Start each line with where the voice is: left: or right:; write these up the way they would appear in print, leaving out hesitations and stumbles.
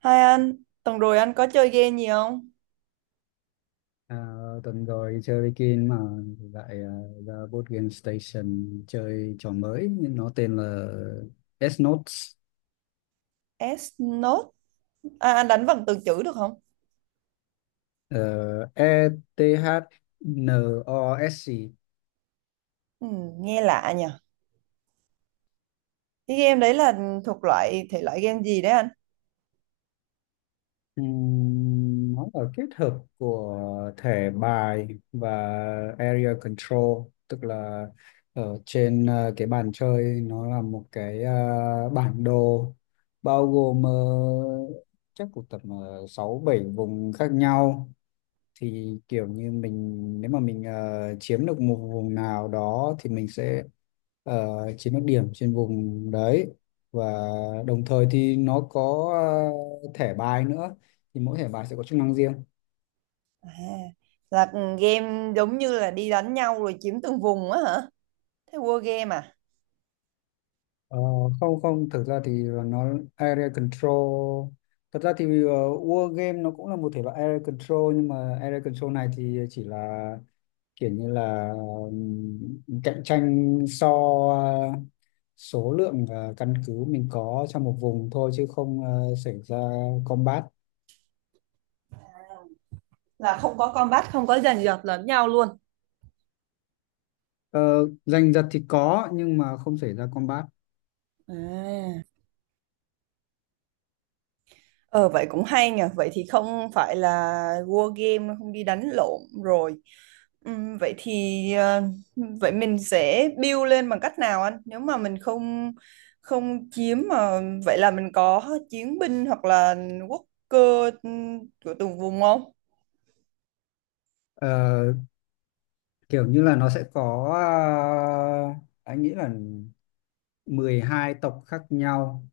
right: Hai anh, tuần rồi anh có chơi game gì không?
left: À, Tuần rồi đi chơi với Kim mà lại ra board game station chơi trò mới, nhưng nó tên là S-Notes.
right: S-Note, à, anh đánh vần từ chữ được không?
left: E T H n o s.
right: Ừ, nghe lạ nhỉ. Cái game đấy là thuộc loại thể loại game gì đấy anh?
left: Nó là kết hợp của thẻ bài và area control, tức là ở trên cái bàn chơi nó là một cái bản đồ bao gồm chắc cũng tầm 6 7 vùng khác nhau. Thì kiểu như mình, nếu mà mình chiếm được một vùng nào đó thì mình sẽ ờ, chiếm được điểm trên vùng đấy, và đồng thời thì nó có thẻ bài nữa, thì mỗi thẻ bài sẽ có chức năng riêng.
right: À, là game giống như là đi đánh nhau rồi chiếm từng vùng á hả? Thế war game à?
left: Ờ, Không không, thực ra thì nó area control, thật ra thì war game nó cũng là một thể loại area control, nhưng mà area control này thì chỉ là kiểu như là, cạnh tranh so ờ, số lượng căn cứ mình có trong một vùng thôi, chứ không xảy ra combat.
right: Là không có combat, không có giành giật lẫn nhau luôn.
left: Ờ, Giành giật thì có, nhưng mà không xảy ra combat.
right: À. Ờ Vậy cũng hay nhờ. Vậy thì không phải là war game, không đi đánh lộn rồi. Vậy thì ờ, vậy mình sẽ build lên bằng cách nào anh? Nếu mà mình không, không chiếm mà, vậy là mình có chiến binh hoặc là quốc cơ, của từng vùng không?
left: Ờ, Kiểu như là nó sẽ có, anh nghĩ là 12 tộc khác nhau,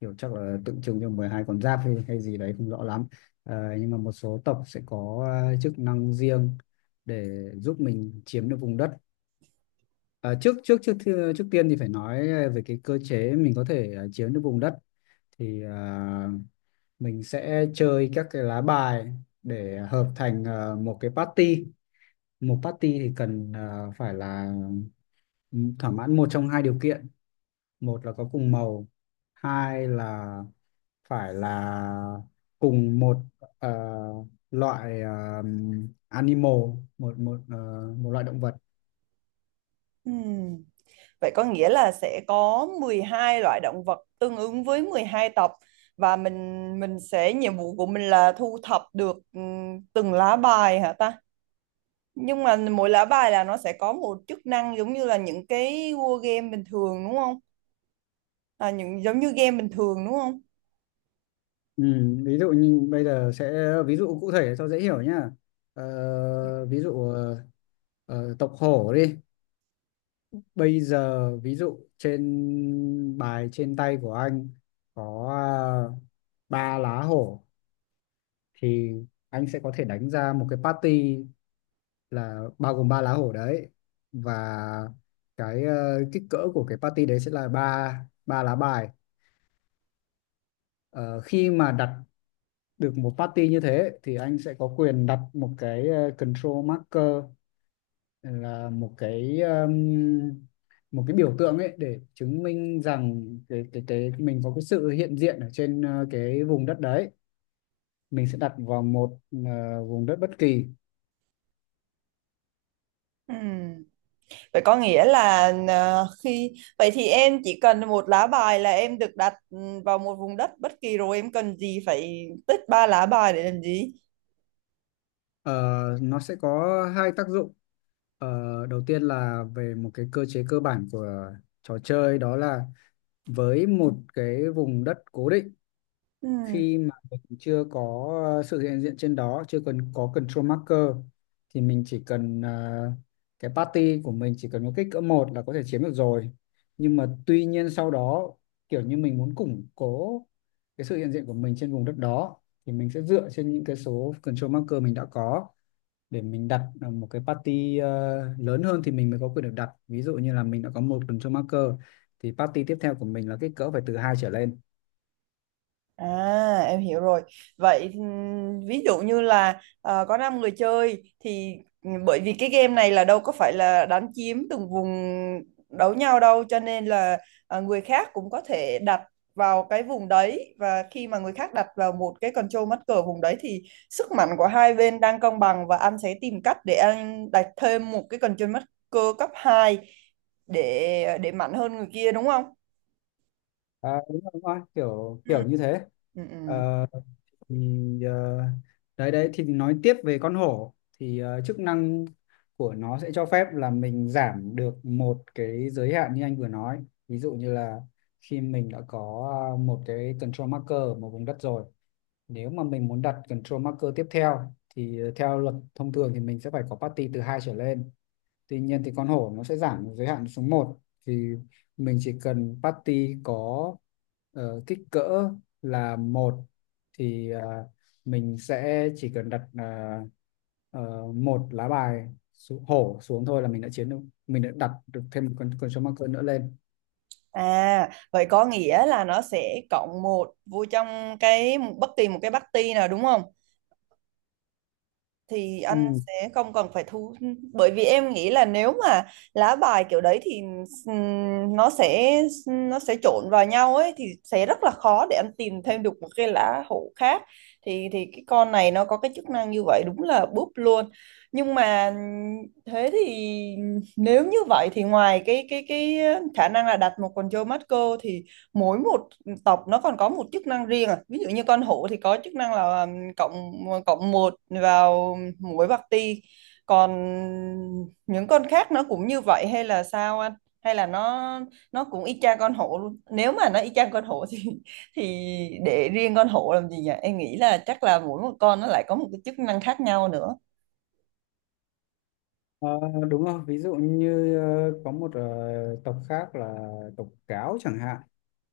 left: kiểu chắc là tượng trưng cho 12 con giáp hay, hay gì đấy không rõ lắm. Nhưng mà một số tộc sẽ có chức năng riêng để giúp mình chiếm được vùng đất. À, trước trước trước thi- trước tiên thì phải nói về cái cơ chế mình có thể chiếm được vùng đất, thì mình sẽ chơi các cái lá bài để hợp thành một cái party. Một party thì cần phải là thỏa mãn một trong hai điều kiện: một là có cùng màu, hai là phải là cùng một à, loại animal, một một à, một loại động vật.
right: Ừm, Vậy có nghĩa là sẽ có 12 loại động vật tương ứng với 12 tộc. Và mình sẽ, nhiệm vụ của mình là thu thập được từng lá bài hả ta? Nhưng mà mỗi lá bài là nó sẽ có một chức năng giống như là những cái war game bình thường đúng không? À, những giống như game bình thường đúng không?
left: Ừ, ví dụ như bây giờ sẽ ví dụ cụ thể cho dễ hiểu nhá. Ví dụ tộc hổ đi. Bây giờ ví dụ trên bài trên tay của anh có à, ba lá hổ, thì anh sẽ có thể đánh ra một cái party là bao gồm ba lá hổ đấy, và cái kích cỡ của cái party đấy sẽ là ba, ba lá bài. Ờ, khi mà đặt được một party như thế thì anh sẽ có quyền đặt một cái control marker, là một cái biểu tượng ấy để chứng minh rằng cái mình có cái sự hiện diện ở trên cái vùng đất đấy. Mình sẽ đặt vào một vùng đất bất kỳ.
right: Ừm. Vậy có nghĩa là khi vậy thì em chỉ cần một lá bài là em được đặt vào một vùng đất bất kỳ rồi em cần gì phải tích ba lá bài để làm gì?
left: Ờ, nó sẽ có hai tác dụng. Ờ, đầu tiên là về một cái cơ chế cơ bản của trò chơi, đó là với một cái vùng đất cố định,
right: Ừm.
left: khi mà mình chưa có sự hiện diện trên đó, chưa cần có control marker, thì mình chỉ cần cái party của mình chỉ cần có kích cỡ một là có thể chiếm được rồi. Nhưng mà tuy nhiên sau đó, kiểu như mình muốn củng cố cái sự hiện diện của mình trên vùng đất đó, thì mình sẽ dựa trên những cái số control marker mình đã có để mình đặt một cái party lớn hơn thì mình mới có quyền được đặt. Ví dụ như là mình đã có một control marker thì party tiếp theo của mình là kích cỡ phải từ hai trở lên.
right: À, em hiểu rồi. Vậy ví dụ như là có 5 người chơi thì bởi vì cái game này là đâu có phải là đánh chiếm từng vùng đấu nhau đâu cho nên là người khác cũng có thể đặt vào cái vùng đấy, và khi mà người khác đặt vào một cái control mắt cờ vùng đấy thì sức mạnh của hai bên đang cân bằng và anh sẽ tìm cách để anh đặt thêm một cái control mắt cờ cấp 2 để mạnh hơn người kia đúng không?
left: À, đúng rồi, đúng rồi, kiểu
right: Ừ.
left: kiểu như thế.
right: Ừ. Ừ.
left: Ờ, thì ờ, đấy đấy thì nói tiếp về con hổ, thì chức năng của nó sẽ cho phép là mình giảm được một cái giới hạn như anh vừa nói. Ví dụ như là khi mình đã có một cái control marker ở một vùng đất rồi, nếu mà mình muốn đặt control marker tiếp theo thì theo luật thông thường thì mình sẽ phải có party từ hai trở lên. Tuy nhiên thì con hổ nó sẽ giảm giới hạn xuống một, thì mình chỉ cần party có kích cỡ là một, thì mình sẽ chỉ cần đặt ờ, một lá bài xuống, hổ xuống thôi, là mình đã chiến được, mình đã đặt được thêm một con số marker nữa lên.
right: À, vậy có nghĩa là nó sẽ cộng một vô trong cái bất kỳ một cái party nào đúng không? Thì anh
left: Ừ.
right: sẽ không cần phải thu, bởi vì em nghĩ là nếu mà lá bài kiểu đấy thì ừm, nó sẽ nó sẽ trộn vào nhau ấy thì sẽ rất là khó để anh tìm thêm được một cái lá hổ khác. Thì cái con này nó có cái chức năng như vậy đúng là búp luôn. Nhưng mà thế thì nếu như vậy thì ngoài cái khả năng là đặt một con Joe Marco thì mỗi một tộc nó còn có một chức năng riêng à? Ví dụ như con hổ thì có chức năng là cộng cộng một vào muối bạc ti, còn những con khác nó cũng như vậy hay là sao anh? Hay là nó cũng y chang con hổ luôn? Nếu mà nó y chang con hổ thì thì để riêng con hổ làm gì nhỉ? Em nghĩ là chắc là mỗi một con nó lại có một cái chức năng khác nhau nữa.
left: Ờ, đúng rồi, ví dụ như có một tộc khác là tộc cáo chẳng hạn.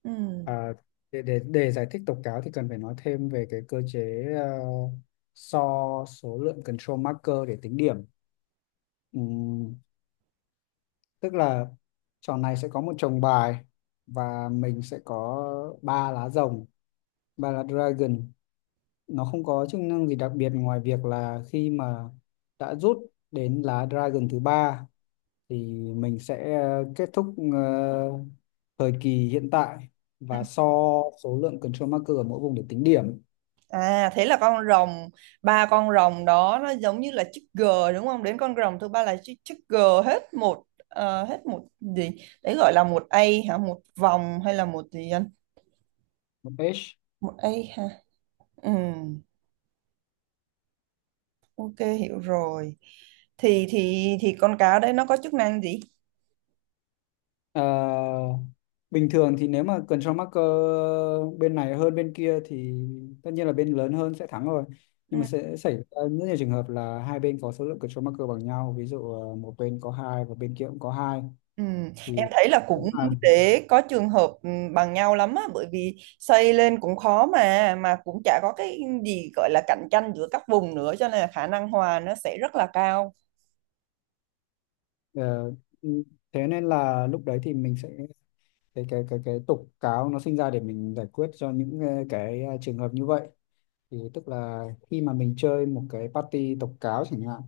right: Ừ.
left: À, để giải thích tộc cáo thì cần phải nói thêm về cái cơ chế so số lượng control marker để tính điểm. Ừm, tức là trò này sẽ có một chồng bài, và mình sẽ có ba lá rồng, ba lá dragon. Nó không có chức năng gì đặc biệt ngoài việc là khi mà đã rút đến lá dragon thứ ba, thì mình sẽ kết thúc thời kỳ hiện tại
right: Ừ.
left: và so số lượng control marker ở mỗi vùng để tính điểm.
right: À, thế là con rồng, ba con rồng đó nó giống như là chữ G đúng không? Đến con rồng thứ ba là chữ G. Hết một, hết một gì đấy gọi là một A hả? Một vòng hay là một gì anh?
left: Một page.
right: Một A, ha. Ừ. Ok, hiểu rồi. Thì con cá đấy nó có chức năng gì?
left: Ờ, bình thường thì nếu mà control marker bên này hơn bên kia thì tất nhiên là bên lớn hơn sẽ thắng rồi.
right: Ừ.
left: Nhưng mà sẽ xảy ra rất nhiều trường hợp là hai bên có số lượng control marker bằng nhau, ví dụ một bên có hai và bên kia cũng có hai.
right: Ừ. Em
left: Thì
right: thấy là
left: nếu
right: cũng
left: mà
right: để có trường hợp bằng nhau lắm á, bởi vì xây lên cũng khó, mà cũng chả có cái gì gọi là cạnh tranh giữa các vùng nữa cho nên là khả năng hòa nó sẽ rất là cao.
left: ờ, Ừ, thế nên là lúc đấy thì mình sẽ, cái tục cáo nó sinh ra để mình giải quyết cho những cái trường hợp như vậy. Thì tức là khi mà mình chơi một cái party tục cáo chẳng hạn,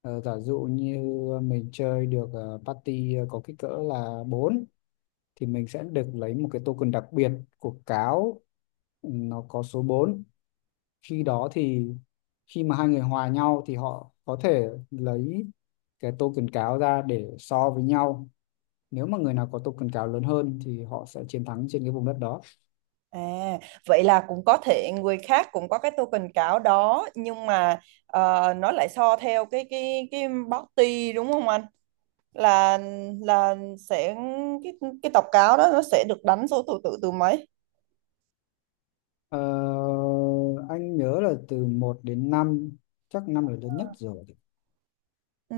left: giả dụ như mình chơi được party có kích cỡ là bốn, thì mình sẽ được lấy một cái token đặc biệt của cáo, ừ, nó có số bốn. Khi đó thì khi mà hai người hòa nhau thì họ có thể lấy cái token cáo ra để so với nhau, nếu mà người nào có token cáo lớn hơn thì họ sẽ chiến thắng trên cái vùng đất đó.
right: À, vậy là cũng có thể người khác cũng có cái token cáo đó, nhưng mà nó lại so theo cái body đúng không anh? là là sẽ, cái cái tố cáo đó nó sẽ được đánh số thứ tự từ mấy?
left: Ờ, anh nhớ là từ một đến năm, chắc 5 là lớn nhất rồi.
right: Ừ.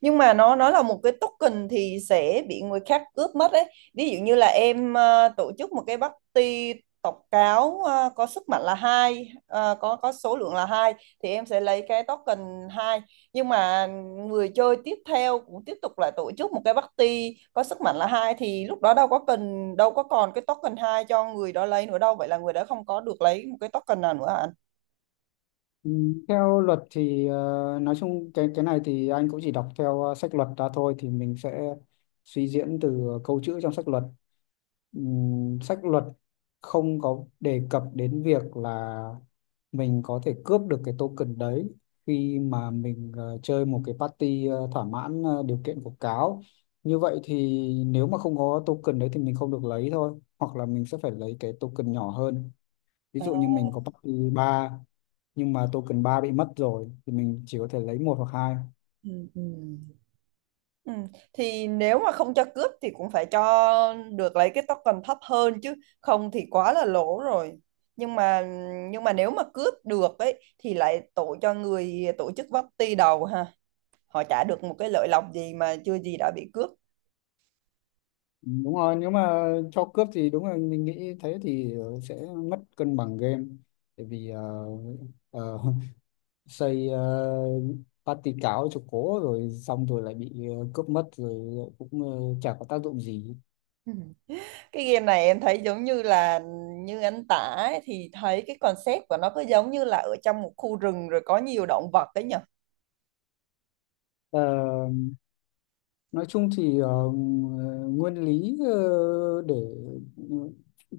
right: Nhưng mà nó là một cái token thì sẽ bị người khác cướp mất đấy. Ví dụ như là em tổ chức một cái party tộc cáo có sức mạnh là hai, có số lượng là hai thì em sẽ lấy cái token hai. Nhưng mà người chơi tiếp theo cũng tiếp tục lại tổ chức một cái party có sức mạnh là hai thì lúc đó đâu có cần, đâu có còn cái token hai cho người đó lấy nữa đâu, vậy là người đó không có được lấy một cái token nào nữa hả anh?
left: Ừ, theo luật thì nói chung cái này thì anh cũng chỉ đọc theo sách luật ra thôi, thì mình sẽ suy diễn từ câu chữ trong sách luật. Ừm, sách luật không có đề cập đến việc là mình có thể cướp được cái token đấy khi mà mình chơi một cái party thỏa mãn điều kiện của cáo. Như vậy thì nếu mà không có token đấy thì mình không được lấy thôi, hoặc là mình sẽ phải lấy cái token nhỏ hơn. Ví
right: À,
left: dụ như mình có party 3 nhưng mà token 3 bị mất rồi thì mình chỉ có thể lấy một hoặc hai.
right: ừ, ừ. Ừ. Thì nếu mà không cho cướp thì cũng phải cho được lấy cái token thấp hơn chứ, không thì quá là lỗ rồi. Nhưng mà nhưng mà nếu mà cướp được ấy thì lại tổ cho người tổ chức party đầu ha, họ trả được một cái lợi lộc gì mà chưa gì đã bị cướp.
left: Đúng rồi, nếu mà cho cướp thì đúng là mình nghĩ thế thì sẽ mất cân bằng game, tại vì ờ, xây party cáo cho cố rồi xong rồi lại bị cướp mất rồi, cũng chả có tác dụng gì.
right: Ừ. Cái game này em thấy giống như là, như anh tả ấy, thì thấy cái concept của nó cứ giống như là ở trong một khu rừng rồi có nhiều động vật ấy nhỉ.
left: Ờ, nói chung thì nguyên lý để ừ,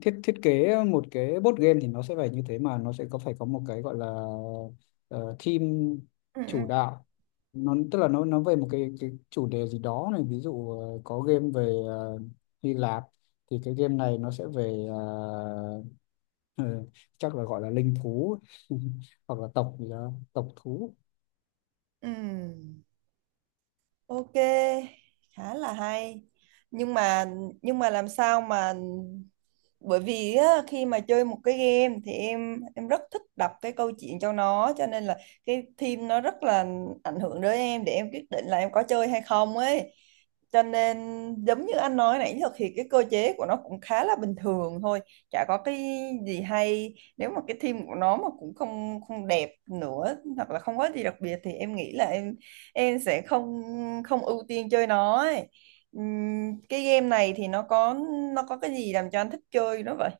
left: thiết thiết kế một cái board game thì nó sẽ phải như thế, mà nó sẽ có phải có một cái gọi là ờ, theme
right: Ừ.
left: chủ đạo. Nó tức là nó về một cái chủ đề gì đó này. Ví dụ có game về Hy Lạp, thì cái game này nó sẽ về ờ, chắc là gọi là linh thú hoặc là tộc gì đó, tộc thú.
right: Ừ, ừ. Ok, khá là hay. Nhưng mà nhưng mà làm sao mà, bởi vì á, khi mà chơi một cái game thì em rất thích đọc cái câu chuyện cho nó, cho nên là cái theme nó rất là ảnh hưởng đến em để em quyết định là em có chơi hay không ấy. Cho nên giống như anh nói nãy giờ thì cái cơ chế của nó cũng khá là bình thường thôi, chả có cái gì hay. Nếu mà cái theme của nó mà cũng không không đẹp nữa hoặc là không có gì đặc biệt thì em nghĩ là em sẽ không không ưu tiên chơi nó ấy. Cái game này thì nó có cái gì làm cho anh thích chơi nó vậy?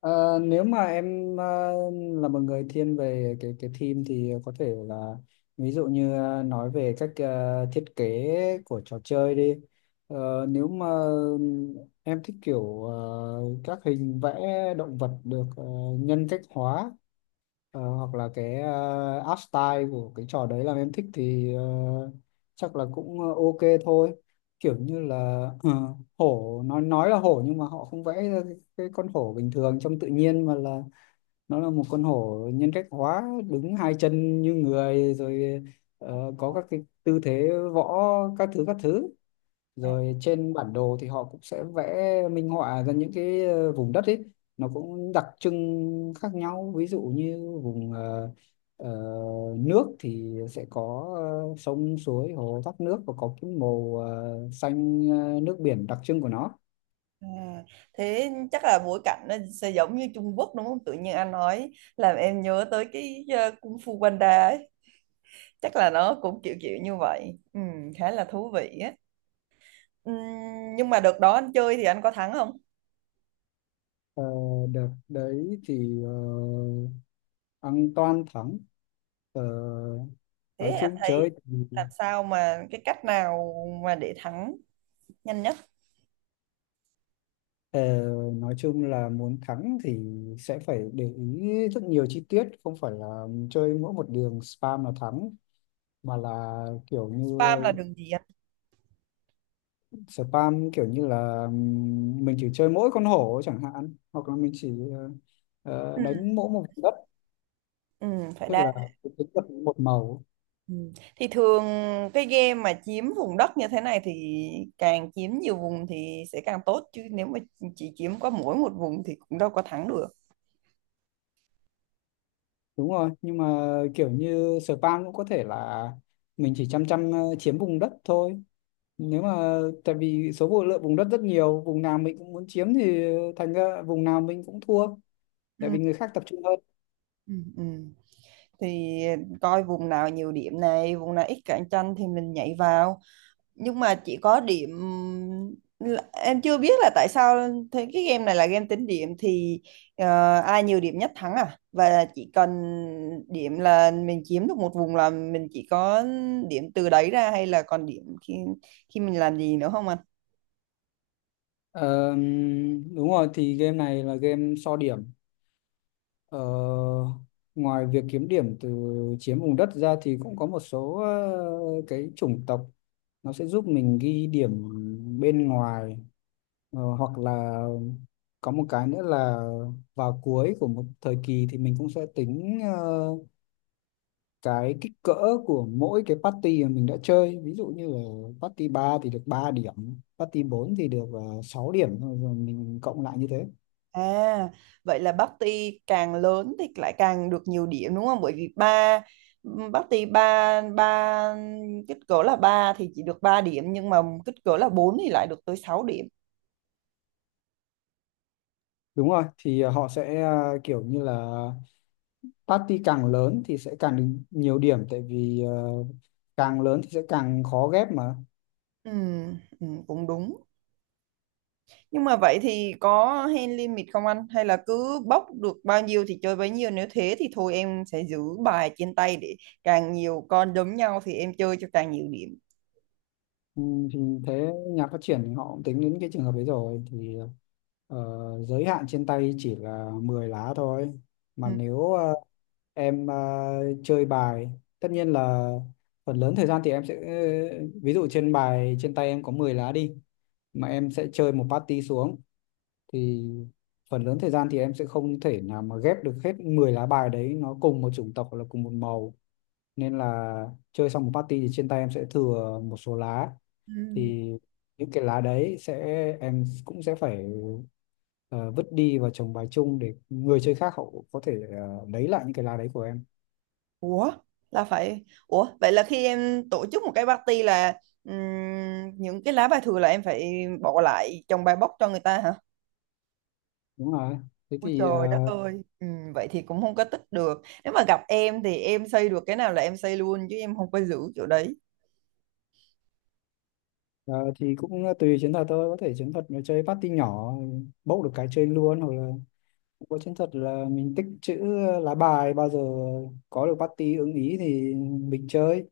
left: Ờ, nếu mà em là một người thiên về cái team thì có thể là, ví dụ như nói về cách thiết kế của trò chơi đi. Ờ, nếu mà em thích kiểu các hình vẽ động vật được nhân cách hóa, hoặc là cái art style của cái trò đấy làm em thích, thì chắc là cũng ok thôi. Kiểu như là ờ, hổ nói là hổ nhưng mà họ không vẽ ra cái con hổ bình thường trong tự nhiên, mà là nó là một con hổ nhân cách hóa đứng hai chân như người rồi, có các cái tư thế võ, các thứ.
right: à,
left: Rồi trên bản đồ thì họ cũng sẽ vẽ minh họa ra những cái vùng đất ấy, nó cũng đặc trưng khác nhau, ví dụ như vùng ờ, nước thì sẽ có sông suối hồ thác nước, và có cái màu xanh nước biển đặc trưng của nó.
right: à, thế chắc là bối cảnh nó sẽ giống như Trung Quốc đúng không? Tự nhiên anh nói làm em nhớ tới cái Kung Fu Panda ấy, chắc là nó cũng kiểu kiểu như vậy. Khá là thú vị á. Ừm, nhưng mà đợt đó anh chơi thì anh có thắng không?
left: Ờ, đợt đấy thì ăn toan thắng. Ờ,
right: Thế
left: nói
right: anh
left: chung
right: thấy
left: chơi,
right: làm sao mà, cái cách nào mà để thắng nhanh nhất?
left: ờ, nói chung là muốn thắng thì sẽ phải để ý rất nhiều chi tiết, không phải là chơi mỗi một đường spam là thắng, mà là kiểu như,
right: Spam là đường gì anh?
left: spam kiểu như là mình chỉ chơi mỗi con hổ chẳng hạn, hoặc là mình chỉ
right: Ừ,
left: đánh mỗi một vùng đất,
right: ừ, phải
left: tức
right: đa.
left: là tính vật một màu.
right: Ừ. Thì thường cái game mà chiếm vùng đất như thế này thì càng chiếm nhiều vùng thì sẽ càng tốt chứ, nếu mà chỉ chiếm có mỗi một vùng thì cũng đâu có thắng được.
left: Đúng rồi, nhưng mà kiểu như spam cũng có thể là mình chỉ chăm chăm chiếm vùng đất thôi, nếu mà tại vì số vụ lượng vùng đất rất nhiều, vùng nào mình cũng muốn chiếm thì thành ra vùng nào mình cũng thua, tại
right: Ừ.
left: vì người khác tập trung hơn.
right: Ừ. Ừ. Thì coi vùng nào nhiều điểm này, vùng nào ít cạnh tranh thì mình nhảy vào. Nhưng mà chỉ có điểm em chưa biết là tại sao, thế cái game này là game tính điểm thì ai nhiều điểm nhất thắng à, và chỉ cần điểm là mình chiếm được một vùng là mình chỉ có điểm từ đấy ra, hay là còn điểm khi khi mình làm gì nữa không anh?
left: Ờ, đúng rồi, thì game này là game so điểm. Ờ, ngoài việc kiếm điểm từ chiếm vùng đất ra thì cũng có một số cái chủng tộc nó sẽ giúp mình ghi điểm bên ngoài. Ờ, hoặc là có một cái nữa là vào cuối của một thời kỳ thì mình cũng sẽ tính cái kích cỡ của mỗi cái party mà mình đã chơi. Ví dụ như là party 3 thì được 3 điểm, party 4 thì được 6 điểm, rồi rồi mình cộng lại như thế.
right: À, vậy là party càng lớn thì lại càng được nhiều điểm đúng không? Bởi vì ba, party ba ba kích cỡ là ba thì chỉ được 3 điểm, nhưng mà kích cỡ là 4 thì lại được tới 6 điểm.
left: Đúng rồi, thì họ sẽ kiểu như là party càng lớn thì sẽ càng được nhiều điểm, tại vì càng lớn thì sẽ càng khó ghép mà.
right: Ừ, ừ, cũng đúng. Nhưng mà vậy thì có hand limit không anh? Hay là cứ bốc được bao nhiêu thì chơi bấy nhiêu? Nếu thế thì thôi em sẽ giữ bài trên tay, để càng nhiều con đấm nhau thì em chơi cho càng nhiều điểm.
left: Ừ, thì thế nhà phát triển thì họ cũng tính đến cái trường hợp đấy rồi, thì ờ, giới hạn trên tay chỉ là 10 lá thôi.
right: Ừ.
left: Mà nếu em chơi bài, tất nhiên là phần lớn thời gian thì em sẽ ví dụ trên bài trên tay em có 10 lá đi, mà em sẽ chơi một party xuống, thì phần lớn thời gian thì em sẽ không thể nào mà ghép được hết 10 lá bài đấy nó cùng một chủng tộc hoặc là cùng một màu, nên là chơi xong một party thì trên tay em sẽ thừa một số lá.
right: Ừ.
left: Thì những cái lá đấy sẽ, em cũng sẽ phải ờ, vứt đi và trồng bài chung để người chơi khác họ có thể lấy lại những cái lá đấy của em.
right: Ủa? Ủa? Vậy là khi em tổ chức một cái party là những cái lá bài thừa là em phải bỏ lại trong bài bốc cho người ta hả?
left: Đúng rồi, thế
right: Ôi
left: thì
right: trời đất
left: ờ,
right: ơi. Ừ, vậy thì cũng không có tích được. Nếu mà gặp em thì em xây được cái nào là em xây luôn chứ em không có giữ chỗ đấy.
left: ờ, thì cũng tùy chiến thuật thôi, có thể chiến thuật là chơi party nhỏ, bốc được cái chơi luôn, hoặc là cũng có chiến thuật là mình tích trữ lá bài, bao giờ có được party ưng ý thì mình chơi,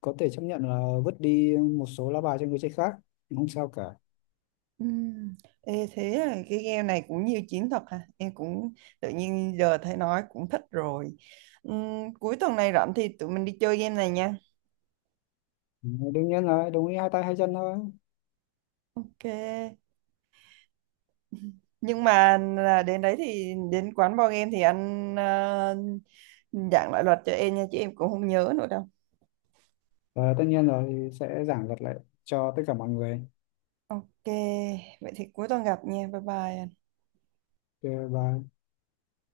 left: có thể chấp nhận là vứt đi một số lá bài cho người chơi khác, không sao cả.
right: Ừm, Ê, thế là cái game này cũng nhiều chiến thuật ha, em cũng tự nhiên giờ thấy nói cũng thích rồi. Cuối tuần này rảnh thì tụi mình đi chơi game này nha.
left: Ừ, đương nhiên là đồng ý hai tay hai chân thôi.
right: Ok. Nhưng mà là đến đấy thì đến quán board game thì anh giảng lại luật cho em nha chứ em cũng không nhớ nữa đâu.
left: Và tất nhiên rồi, thì sẽ giảng thuật lại cho tất cả mọi người.
right: Ok, vậy thì cuối tuần gặp nha, bye bye anh.
left: Ờ, và